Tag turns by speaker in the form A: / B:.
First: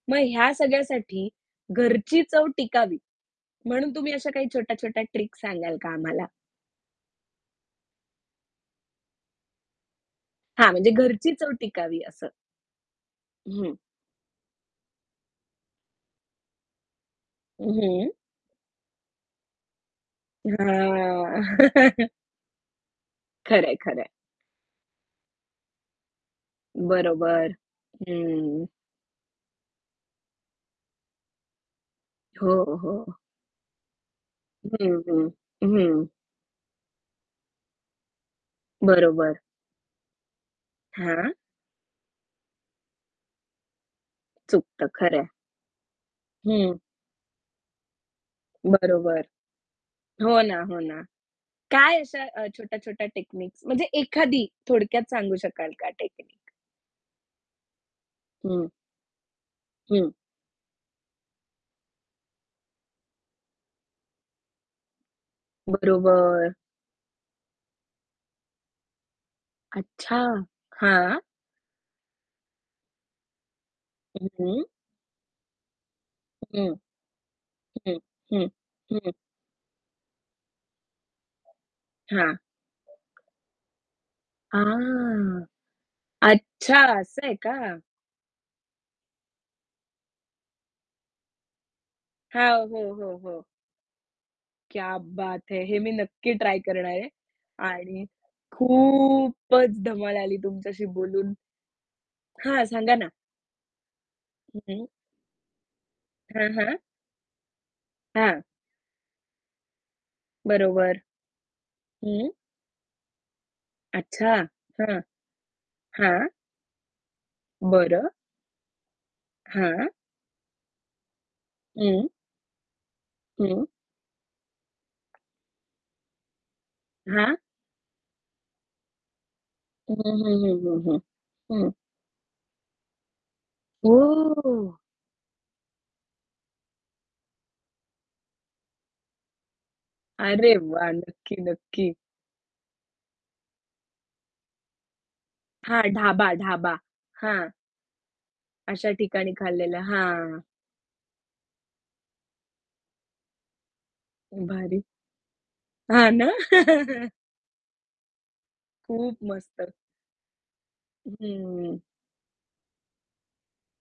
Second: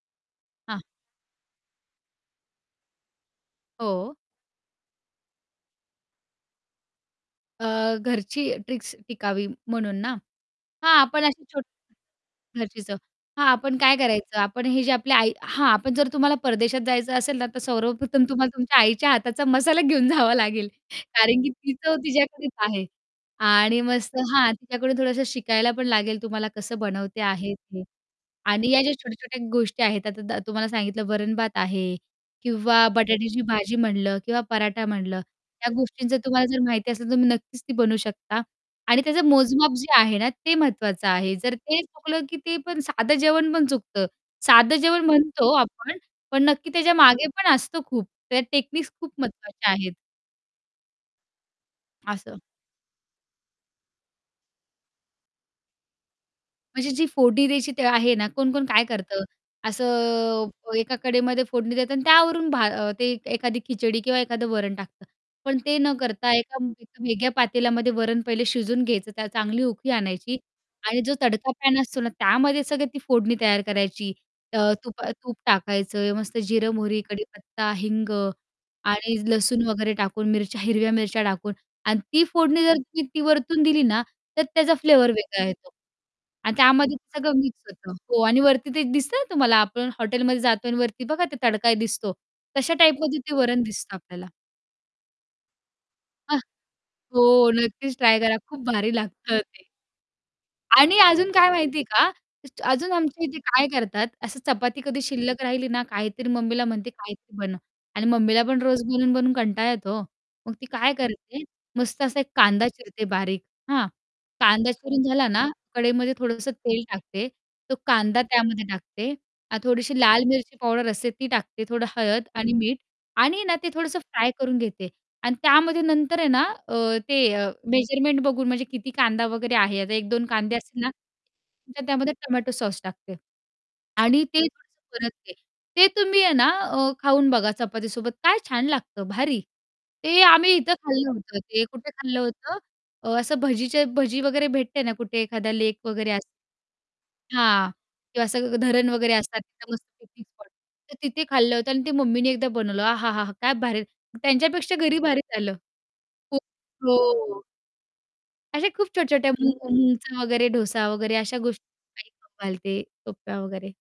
A: मग ह्या
B: हां.
A: सगळ्यासाठी घरची चव टिकावी, म्हणून तुम्ही
B: हो.
A: अशा काही छोट्या-छोट्या ट्रिक सांगाल का आम्हाला?
B: अ, घरची ट्रिक्स टिकावी म्हणून ना?
A: हां, म्हणजे
B: हां आपण
A: घरची
B: अशी
A: चव
B: छो
A: टिकावी असं.
B: घरची चव, हां
A: हं.
B: आपण काय करायचं, आपण हे जे आपली आई हां, पण जर तुम्हाला परदेशात जायचं असेल ना, तर
A: अ, हं.
B: सर्वप्रथम तुम्हाला तुमच्या आईच्या हाताचा मसाला घेऊन जावा लागेल कारण
A: हां.
B: की ती चव तिच्याकडेच आहे
A: खरं आहे,
B: आणि
A: खरं आहे.
B: मस्त हां, तिच्याकडून थोडंसं शिकायला पण लागेल तुम्हाला कसं बनवते
A: बरोबर,
B: आहे ती.
A: हं.
B: आणि या ज्या छोट्या-छोट्या गोष्टी आहेत, आता दा तुम्हाला सांगितलं, वरण-भात आहे
A: हो,
B: किंवा
A: हो.
B: बटाट्याची भाजी म्हटलं किंवा पराठा
A: हं,
B: म्हटलं,
A: हं,
B: त्या
A: हं.
B: गोष्टींचं तुम्हाला जर माहिती असेल तर तुम्ही नक्कीच ती बनवू शकता आणि त्याचं
A: बरोबर.
B: मोजमाप जे आहे ना, ते महत्त्वाचं
A: हां.
B: आहे जर ते चुकलं की ते पण साधं जेवण पण चुकतं. साधं
A: चुकतं,
B: जेवण
A: खरं आहे.
B: म्हणतो आपण पण नक्की
A: हं.
B: त्याच्या मागे पण असतं खूप, त्या टेक्निक्स खूप
A: बरोबर.
B: महत्त्वाच्या आहेत.
A: हो ना, हो ना. काय अशा
B: असं.
A: अ, छोट्या-छोट्या टेक्निक्स म्हणजे एखादी थोडक्यात सांगू शकाल का टेक्निक?
B: म्हणजे जी फोडणी द्यायची ते आहे ना, कोण-कोण
A: हं.
B: काय करतं,
A: हं.
B: असं एका कडेमध्ये फोडणी देता अन् त्यावरून भा अ, ते एखादी खिचडी किंवा एखादं वरण टाकतं. पण ते न करता
A: बरोबर.
B: एका एका वेगळ्या पातेल्यामध्ये वरण पहिले शिजवून घ्यायचं, त्याला चांगली उकळी
A: अच्छा!
B: आणायची आणि जो
A: हां.
B: तडका पॅन असतो ना, त्यामध्ये सगळे ती फोडणी तयार करायची,
A: हं, हं.
B: अ, तुपा अ, तूप टाकायचं, मस्त जिरं,
A: हं,
B: मोहरी, कडीपत्ता,
A: हं,
B: हिंग
A: हं, हं.
B: आणि लसूण वगैरे टाकून मिरच्या हिरव्या मिरच्या टाकून आणि ती
A: हां.
B: फोडणी जर तुम्ही ती वरतून दिली ना, तर त्याचा फ्लेवर
A: आह!
B: वेगळा येतो अन्
A: अच्छा,
B: त्यामध्ये ते
A: असं
B: सगळं
A: आहे का?
B: मिक्स होतं हो आणि वरती ते एक दिसतं ना तुम्हाला, आपण हॉटेलमध्ये जातोय अन् वरती बघा, ते तडका दिसतो,
A: हां,
B: तशा
A: हो, हो,
B: टाइपमध्ये ते
A: हो.
B: वरण दिसतं आपल्याला.
A: क्या बात है! हे मी नक्की
B: हां
A: ट्राय करणार आहे
B: हो नक्कीच
A: आणि
B: ट्राय करा, खूप भारी लागतं ते.
A: खूपच धमाल आली तुमच्याशी
B: आणि अजून
A: बोलून
B: काय माहिती आहे का, तेच
A: हां,
B: अजून
A: सांगा ना?
B: आमच्या इथे काय करतात, असं
A: हं,
B: चपाती
A: हं.
B: कधी शिल्लक राहिली ना, काहीतरी
A: हां,
B: मम्मीला
A: हां.
B: म्हणते, "काहीतरी बनव" आणि
A: हां.
B: मम्मीला पण रोज बनवून-बनवून कंटाळा येतो ओ, मग ती काय
A: बरोबर.
B: करते, मस्त असा एक
A: हं.
B: कांदा चिरते बारीक, हां?
A: अच्छा,
B: कांदा
A: हां,
B: चिरून झाला ना, कढईमध्ये
A: हां.
B: थोडंसं तेल टाकते, तो
A: बरं.
B: कांदा त्यामध्ये टाकते आणि
A: हां.
B: थोडीशी लाल मिरची पावडर असते ती टाकते, थोडं
A: हं.
B: हळद आणि मीठ आणि आहे ना
A: हं.
B: ते थोडंसं फ्राय करून घेते अन् त्यामध्ये नंतर आहे ना, अ, ते
A: हां.
B: अ, मेजरमेंट बघून म्हणजे किती कांदा वगैरे आहे, आता
A: हं,
B: 1-2
A: हं,
B: कांदे
A: हं,
B: असतील ना,
A: हं, हं. हं.
B: तर त्यामध्ये टोमॅटो सॉस टाकते आणि ते
A: ओह!
B: थोडसं परतते. ते तुम्ही आहे ना, अ, खाऊन बघा चपातीसोबत काय छान लागतं, भारी! ते आम्ही
A: अरे
B: इथं
A: वाह!
B: खाल्लं होतं
A: नक्की,
B: ते कुठे
A: नक्की.
B: खाल्लं होतं? अ, असं भजीच्या भजी वगैरे भेटते ना कुठे एखादा लेक
A: हां,
B: वगैरे असं
A: ढाबा, ढाबा. हां.
B: हां, किंवा असं ग धरण
A: अशा
B: वगैरे
A: ठिकाणी
B: असतात तर तिथे तर
A: खाल्लेलं,
B: तिथे मस्तपैकी
A: हां.
B: स्पॉट तर तिथे खाल्लं होतं अन् ती मम्मी ने एकदा बनवलं अहा! हा! हा! काय भारी. त्यांच्यापेक्षा
A: भारी!
B: घरी भारीच झालं.
A: हां ना?
B: खूप हो. अशा खूप
A: खूप
B: छोट्या-छोट्या मूग
A: मस्त!
B: मुंगचा वगैरे डोसा वगैरे अशा गोष्टी
A: हं.
B: [unintelligible] ते सोप्प्या वगैरे.